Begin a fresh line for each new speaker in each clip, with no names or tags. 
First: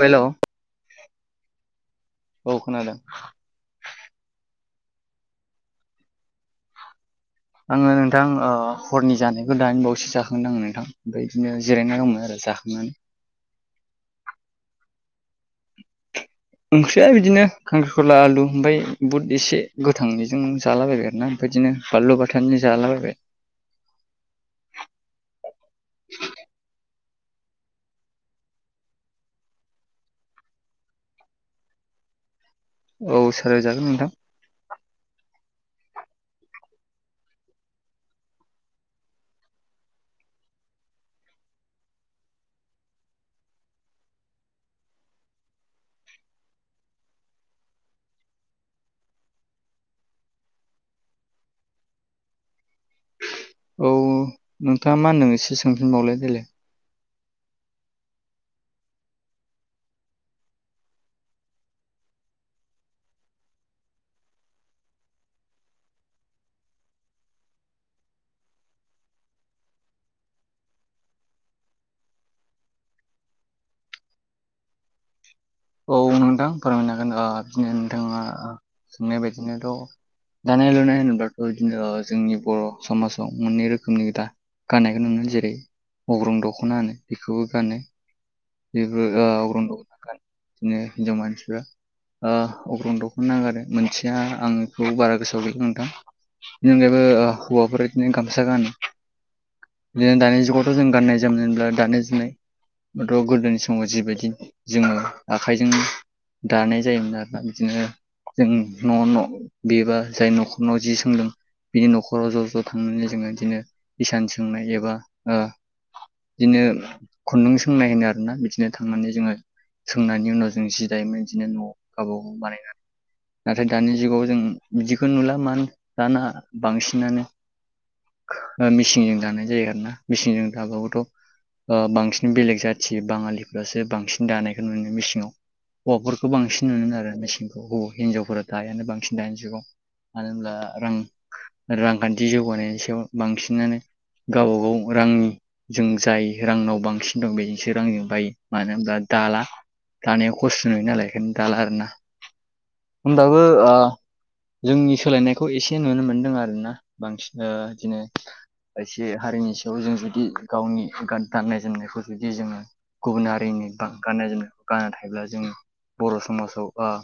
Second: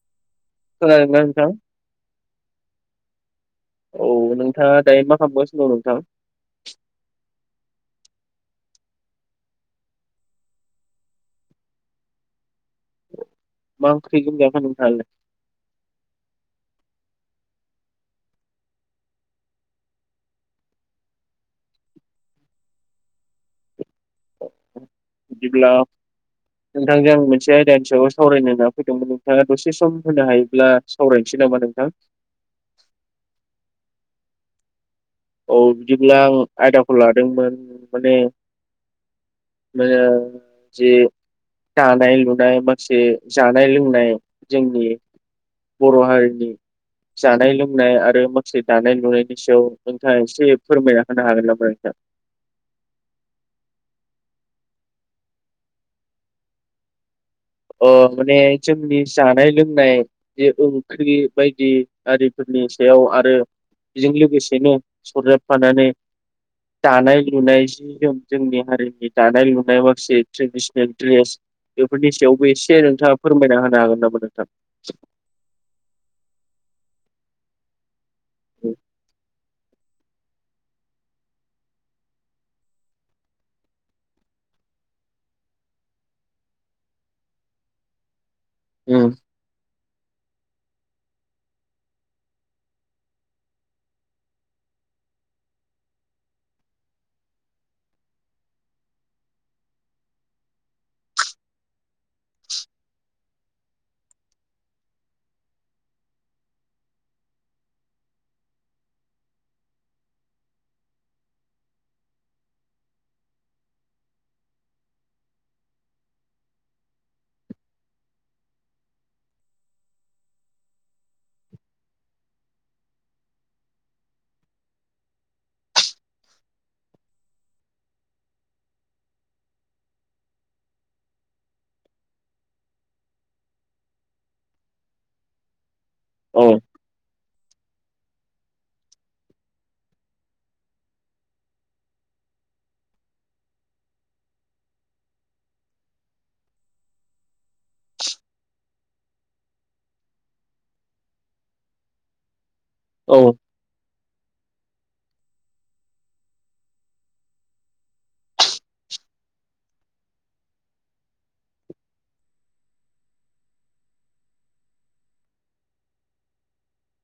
Hello
खोनादोंना नोंथां?
औ खोनादों
औ नोंथाङा दायो मा खालामगासिनो दं नोंथां?
आङो नोंथां ओ हरनि जानायखौ दानि बावैसो जाखांदों आङो नोंथां ओमफ्राय बिदिनो जिरायना दंमोन आरो जाखांनानै।
मा ओंख्रिजों जाखो नोंथाङालाय?
ओंख्रिया बिदिनो खांख्रिखला आलु ओमफ्राय बुद एसे गोथां बेजोंनो जालाबायबाय आरोना। बिदिनो बानलु बाथोनजों जालाबायबाय।
बिदिब्ला। नोंथांजों आं मोनसे आयदानि सायाव सावरायनो होनना फैदोंमोन नोंथाङा दसे सम होनो हायोब्ला सावरायनोसै नामा नोंथां।
औ सावराय जागोन नोंथां।
औ बिदिब्ला आं आयदाखौ लादोंमोन माने माने जि दानाय लुनाय माखासे जानाय लोंनाय जोंनि बर' हारिनि जानाय लोंनाय आरो माखासे दानाय लुनायनि सायाव नोंथाङा एसे फोरमायना होनो हागोन नामा नोंथां?
औ नोंथाङा मा होनदों एसे सोंफिनबावलाय देलाय।
अ माने जोंनि जानाय लोंनाय। जे ओंख्रि बायदि आरिफोरनि सायाव आरो। बेजों लोगोसेनो सरजाबफानानै दानाय लुनाय जोंनि हारिनि दानाय लुनाय माखासे ट्रेडिसेनेल द्रेस बेफोरनि सायाव। एसे नोंथाङा फोरमायना होनो हागोन नामा नोंथां?
औ नोंथां फोरमायनो हागोन बिदिनो नोंथाङा सोंनाय बायदिनो थ' दानाय लुनाय होनोब्लाथ' बिदिनो जोंनि बर' समाजाव मोननै रोखोमनि दा गाननायखौ नुयो जेरै अग्रं दख'ना होनो बेखौबो गानो बेबो
औ
आग्र दखना बिदिनो हिनजाव मानसिफ्रा। ओ अग्रं दखना गानो मोनसेया आं बेखौ बारा गोसोआव गैला नोंथां। बेनि अनगायैबो ओ हौवाफोरा बिदिनो गामसा गानो। बिदिनो दानि जुगावथ' जों गाननाय जोमनायहोनब्ला दानाय जुनाय। थ' गोदोनि समाव जिबायदि जोङो। आखाइजों दानाय जायोमोन आरोना बिदिनो। जों न' न' बेबा जाय न'खरनाव जि सोंदों। बिनि न'खराव ज' ज' थांनानै जोङो बिदिनो इसान सोंनाय एबा ओ बिदिनो खुन्दुं सोंनाय होनो आरोना बिदिनो थांनानै जोङो। सोंनायनि उनाव जों जि दायोमोन बिदिनो न' गाव बागाव बानायना नाथाय दानि जुगाव जों बिदिखौ नुला मानो दाना बांसिनानो। मेचिनजों दानाय जायो आरोना मेचिनजों दाबाबोथ'। ओ बांसिन बेलेग जाथि बाङालिफ्रासो बांसिन दानायखौ नुनो मोनो मेसिङाव हौवाफोरखौ
औ
बांसिन नुनो मोनोमोन आरो मेसिनखौ अबाव हिनजावफोरा दायानो बांसिन दानि जुगाव मानो होनब्ला रां रांखान्थि जौगानायनि सायाव बांसिनानो गाव गाव रांनि जों जाय रांनाव बांसिन दं बेजोंसो रांजों बायो मानो होनब्ला दाला दानायाव खस्थ' नुयो नालाय बेखायनो दाला आरो ना
औ
होमबाबो ओ जोंनि सोलायनायखौ एसे नुनो मोनदों आरोना बांसिन ओ इदिनो एसे हारिनि सायाव जों जुदि गावनि गाननाय जोमनायखौ जुदि जोङो गुबुन हारिनि बा गाननाय जोमनाय गानना थायोब्ला जों बर' समाजाव ओ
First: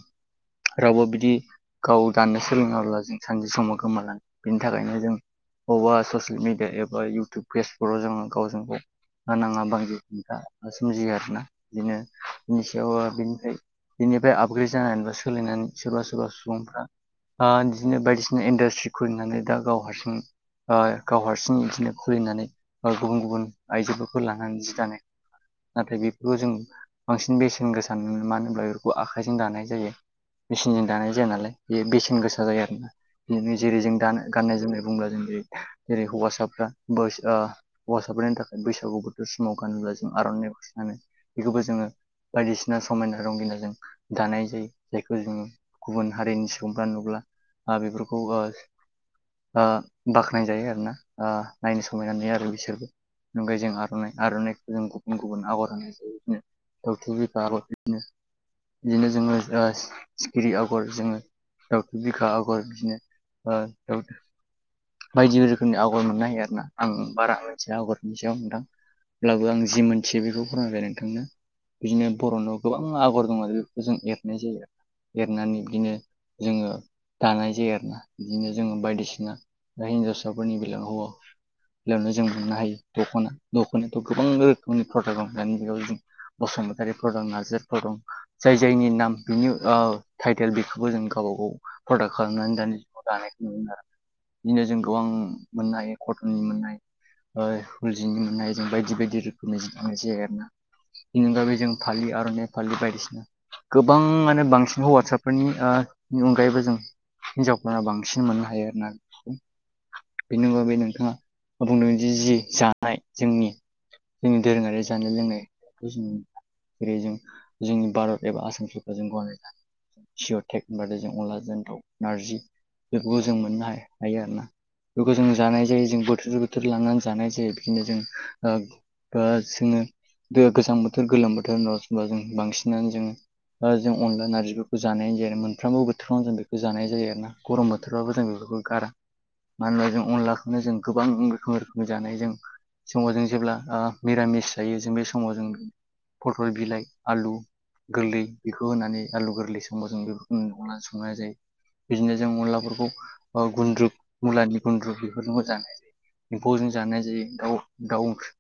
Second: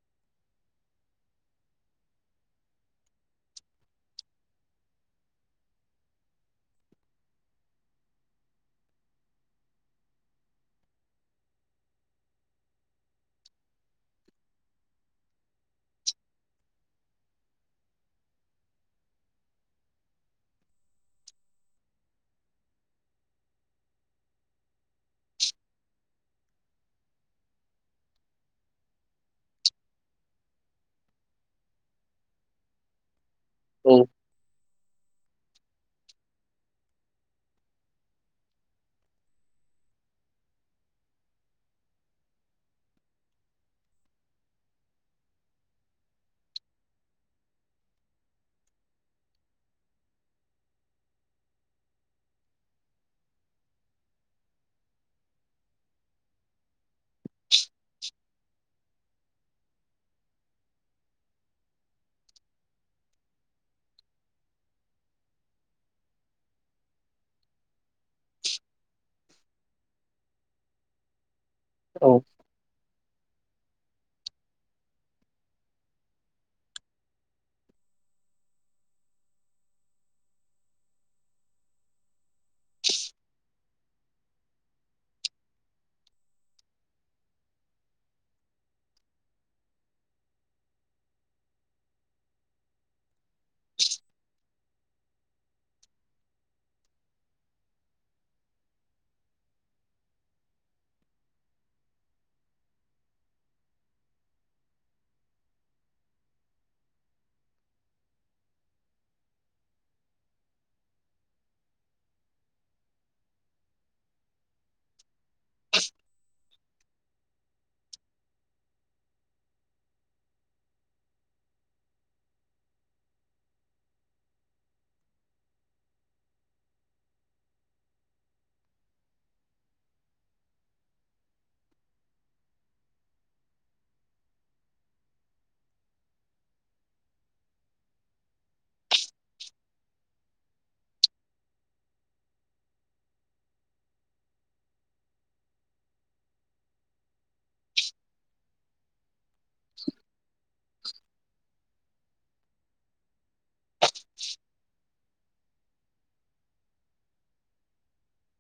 रावबो बिदि गाव गाननो सोलोङाब्ला जों सानसे समाव गोमालाङो बेनि थाखायनो जों बबेबा ससियेल मिडिया एबा इउटुब फेसफोराव जोङो गावजों गाव नाङा बायदि खोथा सोमजियो आरोना बिदिनो बिनि सायाव ओ बेनिफ्राय बेनिफ्राय आपग्रेड जानानैबो सोलायनानै सोरबा सोरबा सुबुंफ्रा आ इदिनो बायदिसिना इन्डासट्रि खुलिनानै दा गाव हारसिं ओ गाव हारसिं बिदिनो खुलिनानै गुबुन गुबुन आइजोफोरखौ लानानै जि दानाय नाथाय बेफोरखौ जों बांसिन बेसेन गोसा नुनो मानो होनबा बेफोरखौ आखायजों दानाय जायो। मेचिनजों दानाय जाया नालाय बेयो बेसेन गोसा जायो आरोना जेरै जों गानो गाननाय जोमनाय बुंब्ला जों जेरै हौवासाफ्रा बयस ओ हौवासाफोरनि थाखाय बैसागु बोथोर समाव गानोब्ला जों आर'नाइखौसो गानो बेखौबो जोङो बायदिसिना समायना रंगिनाजों दानाय जायो जायखौ जोङो गुबुन हारिनि सुबुंफ्रा नुब्ला ओ बेफोरखौ ओ आ बाख्नाय जायो आरो ना ओ नायनो समायना नुयो आरो बिसोरबो ओमफाय जों आर'नाइ आर'इखौ जों गुबुन गुबुन आगर होनाय जायो बिदिनो दावथु बिखा आगर बिदिनो बिदिनो जोङो ओ सि-सिखिरि आगर जोङो दावथु बिखा आगर बिदिनो ओ बायदि रोखोमनि आगर मोननो हायो आरो ना आं बारा मोनथिया आगरनि सायाव नोंथां अब्लाबो आं जि मोनथियो बेखौ फोरनायबाय नोंथांनो बिदिनो
औ
बर' न' गोबां आगर दं आरो बेफोरखौ जों एरनाय जायो आरो एरनानै बिदिनो जोङो दानाय जायो आरोना बिदिनो जोङो बायदिसिना ओमफाय हिन्जावसाफोरनि बेलायाव ओ बेयावनो जों मोननो हायो दख'ना दख'नायाथ' गोबां रोखोमनि प्रडाक्ट दं दानि जुगाव जों बसुमतारीफोर दं नार्जारिफोर दं जाय जायनि नाम बिनि ओ टाइटेल बेखौबो जों गावबा गाव प्रदाक्ट खालामनानै दानि जुगाव दानायखौ नुनो मोनो आरो नोंथां
[inaudible]
बिदिनो जों गोबां मोननाय कटननि मोननाय ओ उल जिनि मोननाय जों बायदि बायदि रोखोमनि जि दानाय जायो आरो ना बेनि अनगायैबो जों फालि आर'नाय फालि बायदिसिना गोबांआनो बांसिन हौवाटसारफोरनि ओ बेनि अनगायैबो जों हिनजावफोरा बांसिन मोननो हायो आरोना बेखौ बेनि अनगायैबो नोंथाङा बुंदों जि जि जानाय जोंनि जोंनि दोरोङारि जानाय लोंनायखौ जों जेरै जों जोंनि भारत एबा आसामफोरखौ जों गनायनानै ला जिअ'टेक होनबाथाय जों अनलाजों दाव नारजि बेफोरखौ जों मोननो हाया हायो आरोना बेखौ जों जानाय जायो जों बोथोरजों बोथोर लानानै जानाय जायो बिदिनो जों ओ जोङो गोजां बोथोर गोलोम बोथोर न'सिङाव जों बांसिनानो जोङो जों अनला नारजिफोरखौ जानाय जायो मोनफ्रोमबो बोथोरावनो जों बेखौ जानाय जायो आरो ना गरम बोथोरबाबो जों बेफोरखौ गारा मानो होनबा जों अनलाखौनो जों गोबां रोखोम रोखोमनि जानाय जों समाव जों जेब्ला ओ मिरामिस जायो जों बे समाव जों पटल बिलाइ आलु गोरलै बेखौ होनानै आलु गोरलै समाव जों बेफोरखौ अनला संनाय जायो बिदिनो जों अनलाफोरखौ गुन्द्रुु मुलानि गुनद्रु बे जानाय जायो एम्फौजों जानाय जायो द दाउ ओंख्रि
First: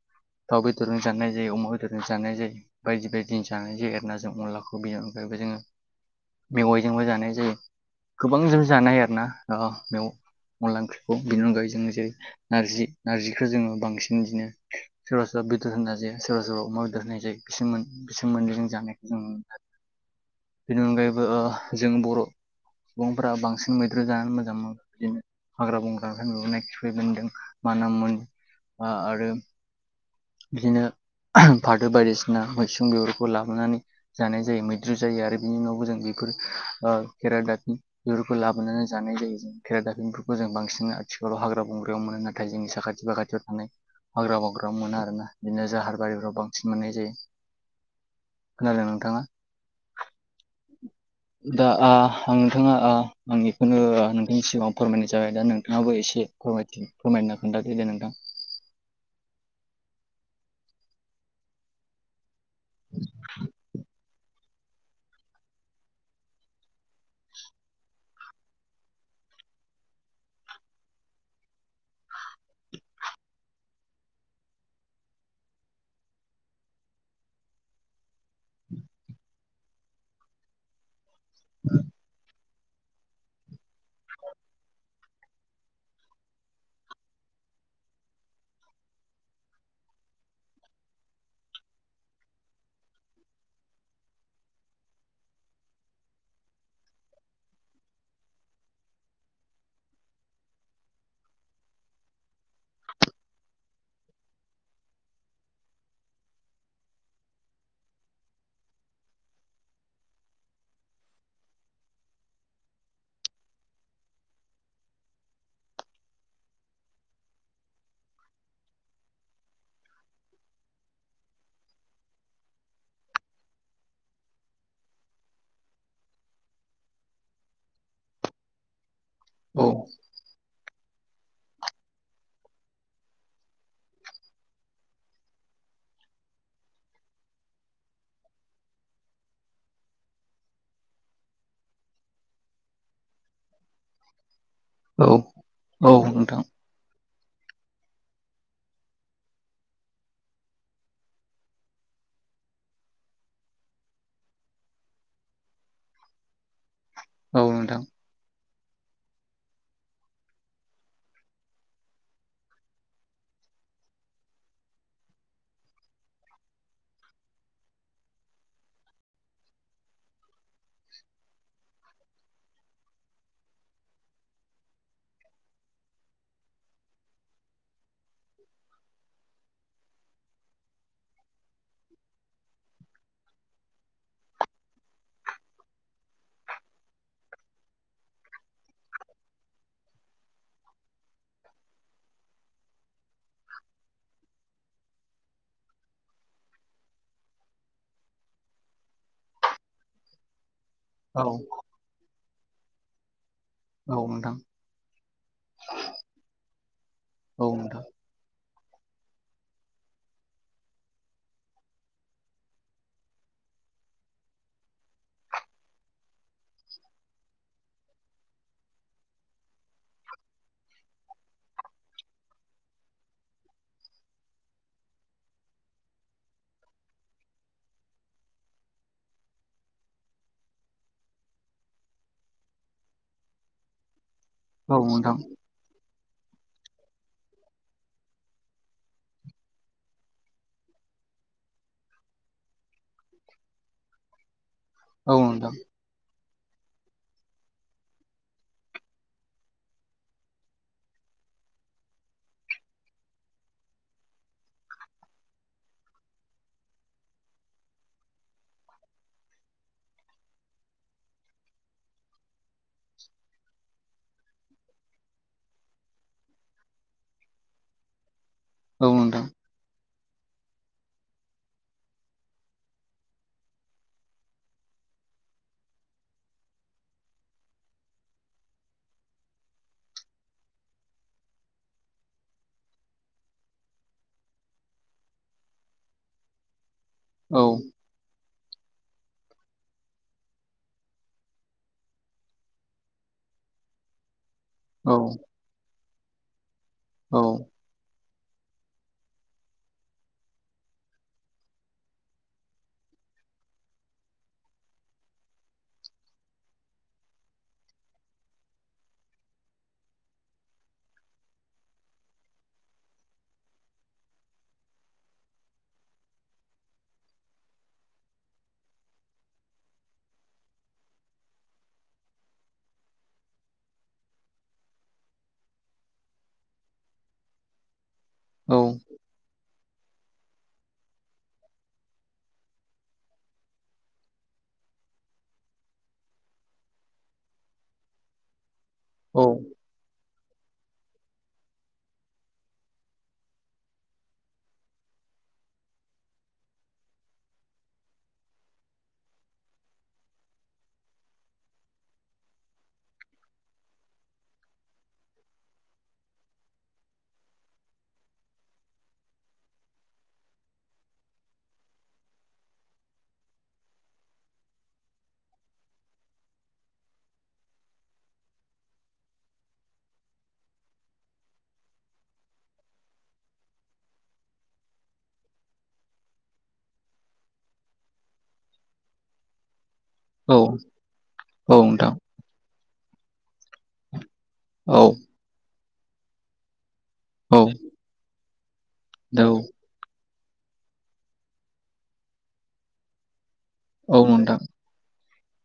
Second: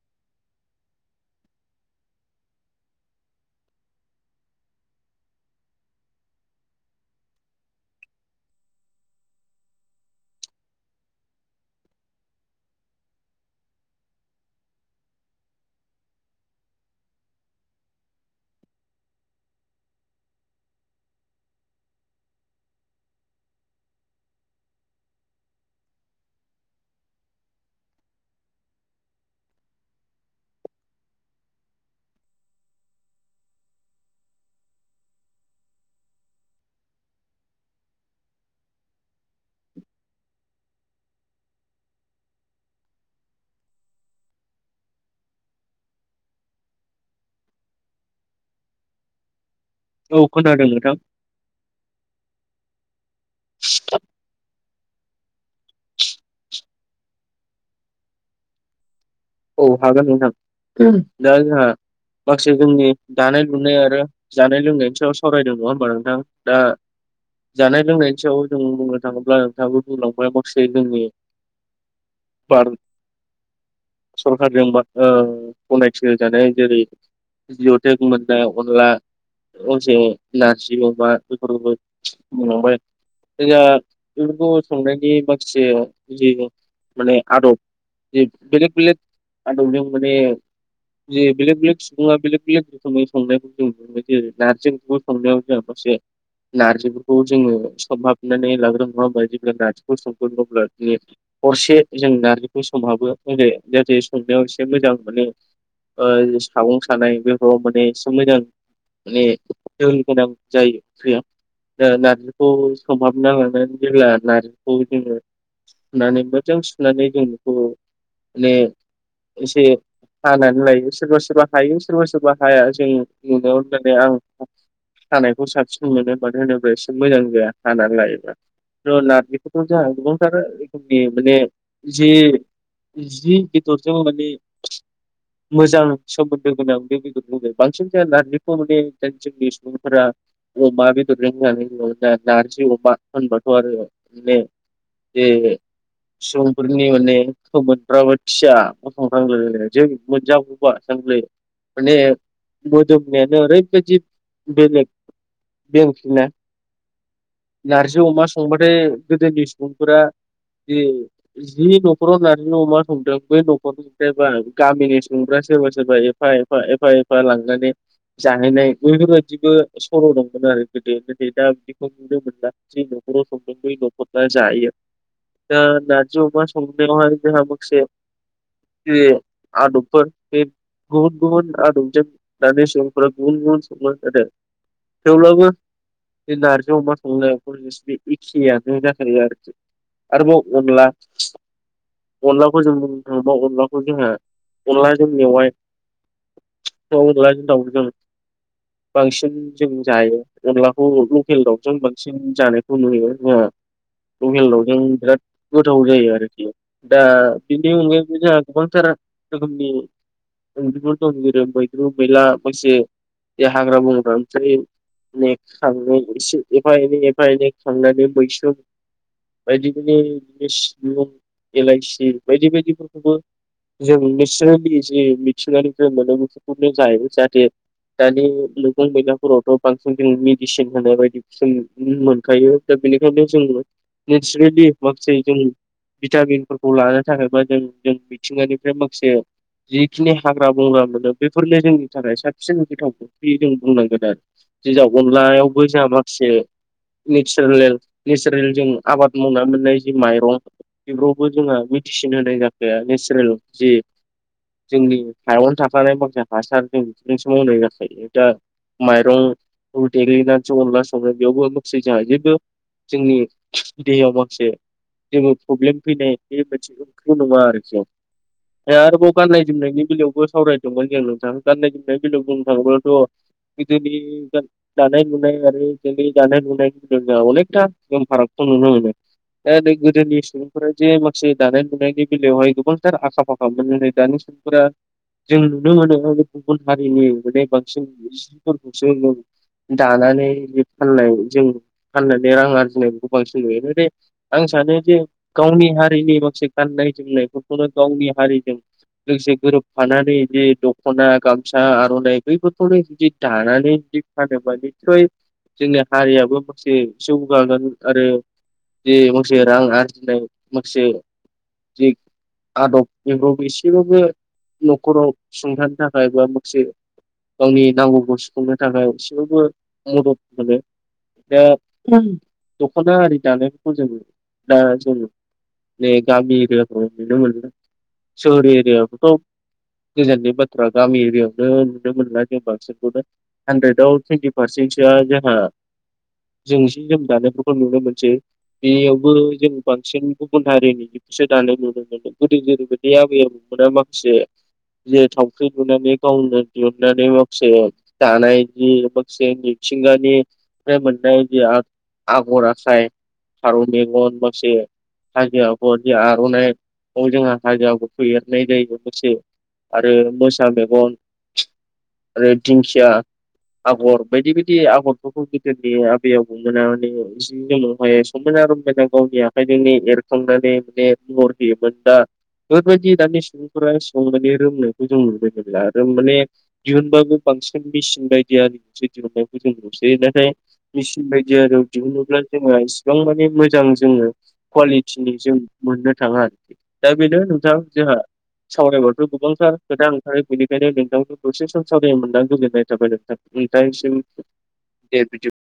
दाउ बेदरजों जानाय जायो अमा बेदरजों जानाय जायो। बायदि बायदि जानाय जायो आरोना जों अनलाखौ बेनि अनगायबो जोङो मेवाइजोंबो जानाय जायो गोबांजों जानाय आरो ना ओ मेव अनला ओंख्रिखौ बिनि अनगायै जों जेरै नारजि नारजिखौ जोङो बांसिन बिदिनो सोरबा सोरबा बेदर होना जायो सोरबा सोरबा अमा बेदर होनाय जायो बिसोरमोन बे सोमोन्दै जों जानायखौ जों नुनो बेनि अनगायैबो जों बर' सुबुंफोरा बांसिन मैद्रु जानानै मोजां मोनो बिदिनो हाग्रा बंग्रानि मोननाय खिफै बोनदों मानामुनि बोनदों आरो बिदिनो फाथो बायदिसिना मैसुं बेफोरखौ लाबोनानै जानाय जायो मैद्रु जायो आरो बिनि उनावबो जों बेफोर खेरादाफिनि बेफोरखौ लाबोनानै जानाय जायो जों खेराइ दाफिनफोरखौ जों बांसिन आथिखालाव हाग्रा बंग्रायाव मोनो नाथाय जोंनि साखाथि फाखाथि थानाय हाग्रा बग्रा मोन आरो [unintelligible] आरोना बिदिनो जाहार बारिफ्राव बांसिन मोननाय जायो खोनादोंना नोंथाङा
औ खोनादों नोंथां
दा ओ‌ आं नोंथाङा आं बेखौनो नोंथांनि सिगाङाव फोरमायनाय जाबाय दा नोंथाङाबो एसे फोरमथि फोरमायना खोन्थादो दे नोंथां।
औ हागोन नोंथां दा जोंहा माखासे जोंनि दानाय लुनाय आरो जानाय लोंनायनि सायाव सावरायदों नङा होमबा नोंथां दा जानाय लोंनायनि सायाव जों बुंनो थाङोब्ला नोंथाङाबो बुंलांबाय माखासे जोंनि बार सरखारजोंबा ओ गनायथि होजानाय जेरै जियथेक मोननाय अनला असे नारजि अमा [unintelligible] बुंलांबाय जोंहा बेफोरखौ संनायनि [unintelligible] से बिदि माने आदब [unintelligible] बेलग बेलेग आदबजों माने जे बेलेग बेलेग सुबुङा बेलेग बेलेग रोखोमै संनायखौ जों [unintelligible] जायो [unintelligible] नारजि [unintelligible] [unintelligible] नारजिफोरखौबो जोङो सोमहाबनानै लाग्रो [unintelligible] जेब्ला नारजिखौ सोमगोन अब्ला [unintelligible] हरसे जों नारजिखौ सोमहाबो [unintelligible] जाहाथे संनायाव एसे मोजां माने ओ सागं सानाय बेफोराव एसे एसे मोजां माने [unintelligible] गोनां जायो [unintelligible] ओ नारजिखौ सोमहाबना लानानै जेब्ला नार्जिखौ जोङो [unintelligible] नानै मोजां सुनानै जों बेखौबो ने एसे हानानै लायो सोरबा सोरबा हायो सोरबा सोरबा हाया जों [unintelligible] आं हानायखौ साबसिन मोनो मानो होनोब्ला एसे मोजां जाया हानानै लायोब्ला थ'
औ
नारजि [unintelligible] माने जे जि बेदरजों माने मोजां सोमोन्दो गोनां बे [unintelligible] बुंदों बांसिन बे नार्जिखौ माने [unintelligible] सुबुंफोरा अमा बेदरजों [unintelligible] नारजि अमा होनबाथ' आरो [unintelligible]
औ
जे
औ नोंथां
सुबुंफोरनि माने [unintelligible] माने मोदोमनायानो ओरैबादि बेलेग बे ओंख्रिना
औ नोंथां
नारजि अमा स संबाथाय गोदोनि सुबुंफोरा जि जि न'खराव जा न'मा संदों बै नखर सोरबा गामिनि सुबुंफ्रा सोरबा सोरबा एफा एफा एफा एफा लांनानै जाहैनाय बेफोरबायदिबो सर' दंमोन आरो गोदो गो [unintelligible] दा बेखौ नुनो मोनला जि नखराव संदों बै नखरा जायो ओ नारजि अमा संनायावहाय जोंहा माखसे जे आदबफोर बे गुबुन-गुबुन आदबजों दानि सुबुंफोरा गुबुन-गुबुन संङो [unintelligible] थेवब्लाबो बे नारजि अमा संनाय [unintelligible] एखेयानो जाथारो आरो आरोबाव अनला अनलाखौ जों बुंनो थाङोबा अनलाखौ जोंहा अनलाजों मेवाय [unintelligible] अनला जों दाउजों बांसिन जों जायो अनलाखौ
औ
लकेल दाउजों बांसिन जानायखौ नुयो [unintelligible]
औ नोंथां
लकेल दावजों बिराद गोथाव जायो आरोखि दा
औ
बिनि
नोंथां
अनगायै जोंहा गोबांथार रोखोमनि ओंख्रिफोर दं जेरै मैद्रु मैला मैसे हाग्रा बंग्रा फोरनि नै खांनै इसे एफा एनै एफा एनै खांनानै बैसोम बायदि बायदि बिसनि हेलाइसि बायदि बायदिफोरखौबो जों निसाराय बोयो जे मिथिंगानि फ्राय मोनो बेफोरखौनो जायो जाहाथे दानि मैगं मैलाफोरावथ' बांसिन जों मेडिसिन होनाय बायदिखौ जों नुनो मोनखायो। दा बेनिखायनो जों नेचारेलि
औ नोंथां
माखासे जों भिटामिनफोरखौ लानो थाखायबा जों जों मिथिंगानिफ्राय माखासे जिखिनि हाग्रा बंग्रा मोनो बेफोरनो जोंनि थाखाय साबसिन गोथाव ओंख्रि जों बुंनांगोन आरो। जिजाव
औ नोंथां
अनलायावबो जोंहा माखासे नेचारेल नेचारेल जों आबाद मावनानै मोननाय जि माइरं बेफोरावबो जोंहा मेडिसिन होनाय जाखाया नेचारेल जि जोंनि हायावनो थाखानाय माखासे हासार जों बेफोरजों समावनाय जाखायो दा माइरंखौ देग्लिनानैसो अनला संड़ो बेयावबो माखासे जोंहा जेबो जोंनि देहायाव माखासे जेबो प्रब्लेम फैनाय बेबायदि ओंख्रि नङा आरोखि
औ
आरोबाव
नोंथां
गाननाय जोमनायनि बेलायावबो सावरायदोंमोन जों नोंथां गाननाय जोमनायनि बेलायाव बुंनो थाङोब्लाथ' गोदोनि गान दानाय लुनाय आरो जोंनि दानाय लुनाय अनेकथा फारागखौ नुनो मोनो। दा नै गोदोनि सु सुबुंफोरा जे माखासे दानाय लुनायनि बेलायावहाय गोबांथार आखा फाखा मोन नै दानि सुबुंफोरा जों नुनो मोनो गुबुन हारिनि
औ
माने बांसिन जिफोरखौसो नुनो मोनो। दानानै जि फाननाय जों फाननानै रां आरजिनाय बेखौ बांसिन नुयोे। आं सानो
औ
जे गावनि हारिनि माखासे गाननाय
औ
जोमनायफोरखौनो गावनि हारिजों लोगोसे गोरोबफानानै बिदि दख'ना गामसा आर'नाइ बैफोरखौनो बिदि दानानै बिदि फानोबा निससय जोंनि हारियाबो माखासे जौगागोन आरो जे माखासे रां आरजिनाय माखासे जे आदब बेफोरावबो एसेबाबो न'खराव सुंथानो थाखाय बा माखासे गावनि नांगौ खौ सुफुंनो थाखाय एसेबो मदद मोनो। दा दख'ना आरि दानायफोरखौ जोंङो दा जों बे गामि एरियाफोराव नुनो मोनो सोहर
औ
एरियाखौथ' गोजाननि बाथ्रा गामि एरिायावनो नुनो मोनला जों बांसिनखौनो। हानद्रेदआव टुइन्टि पारसेन्टसोआ जोंहा जों सि जोम दानायफोरखौ नुनो मोनसै बेयावबो
औ
जों बांसिन गुबुन हारिनिखौसो दानाय नुनो मोनो गोदो जेरैबायदि आबै आबौमोना माखासे जेरै थावख्रि लुनानै गावनो दिहुननानै माखासे दानायनि माखासे मिथिंगानिफ्राय जे आग आगर आखाय फारौ मेगन माखासे हाजो आगरनि आर'नाय बेखौ जों हाजो आगरखौ एरनाय जायो दखरसे। आरो मोसा मेगन आरो दिंखिया। आगर बायदि बायदि आगरफोरखौ गोदोनि आबै आबैमोनानो बिसिनि समावहाय समायना रमायना गावनि आखाइजोंनो एरखांनानै माने महर होयोमोन दा बेफोरबायदि दानि सुबुंफोरा सिगांनि बायदि रोंनायखौ जों नुनो मोनला आरो माने दिहुनबाबो बांसिन मेसिन बायदि आरि जोंसो दिहुननायखौ जों नुसै दा ओमफ्राय
औ
मेसिन बायदि
औ
आरिआव
नोंथां
दिहुनोब्ला जोङो इसिबां माने मोजां जोङो
औ
कुवालिटिनि जों मोननो थाङा आरोखि। दा बेनो
औ
नोंथां जोंहा सावरायबाथ'
औ
गोबांथार खोथा ओंखारो बेनिखायनो नोंथांखौ दसे सम सावरायनो मोनदों आं गोजोननाय थाबाय नोंथां नोंथांनिसिम
औ नोंथां
दे बिदि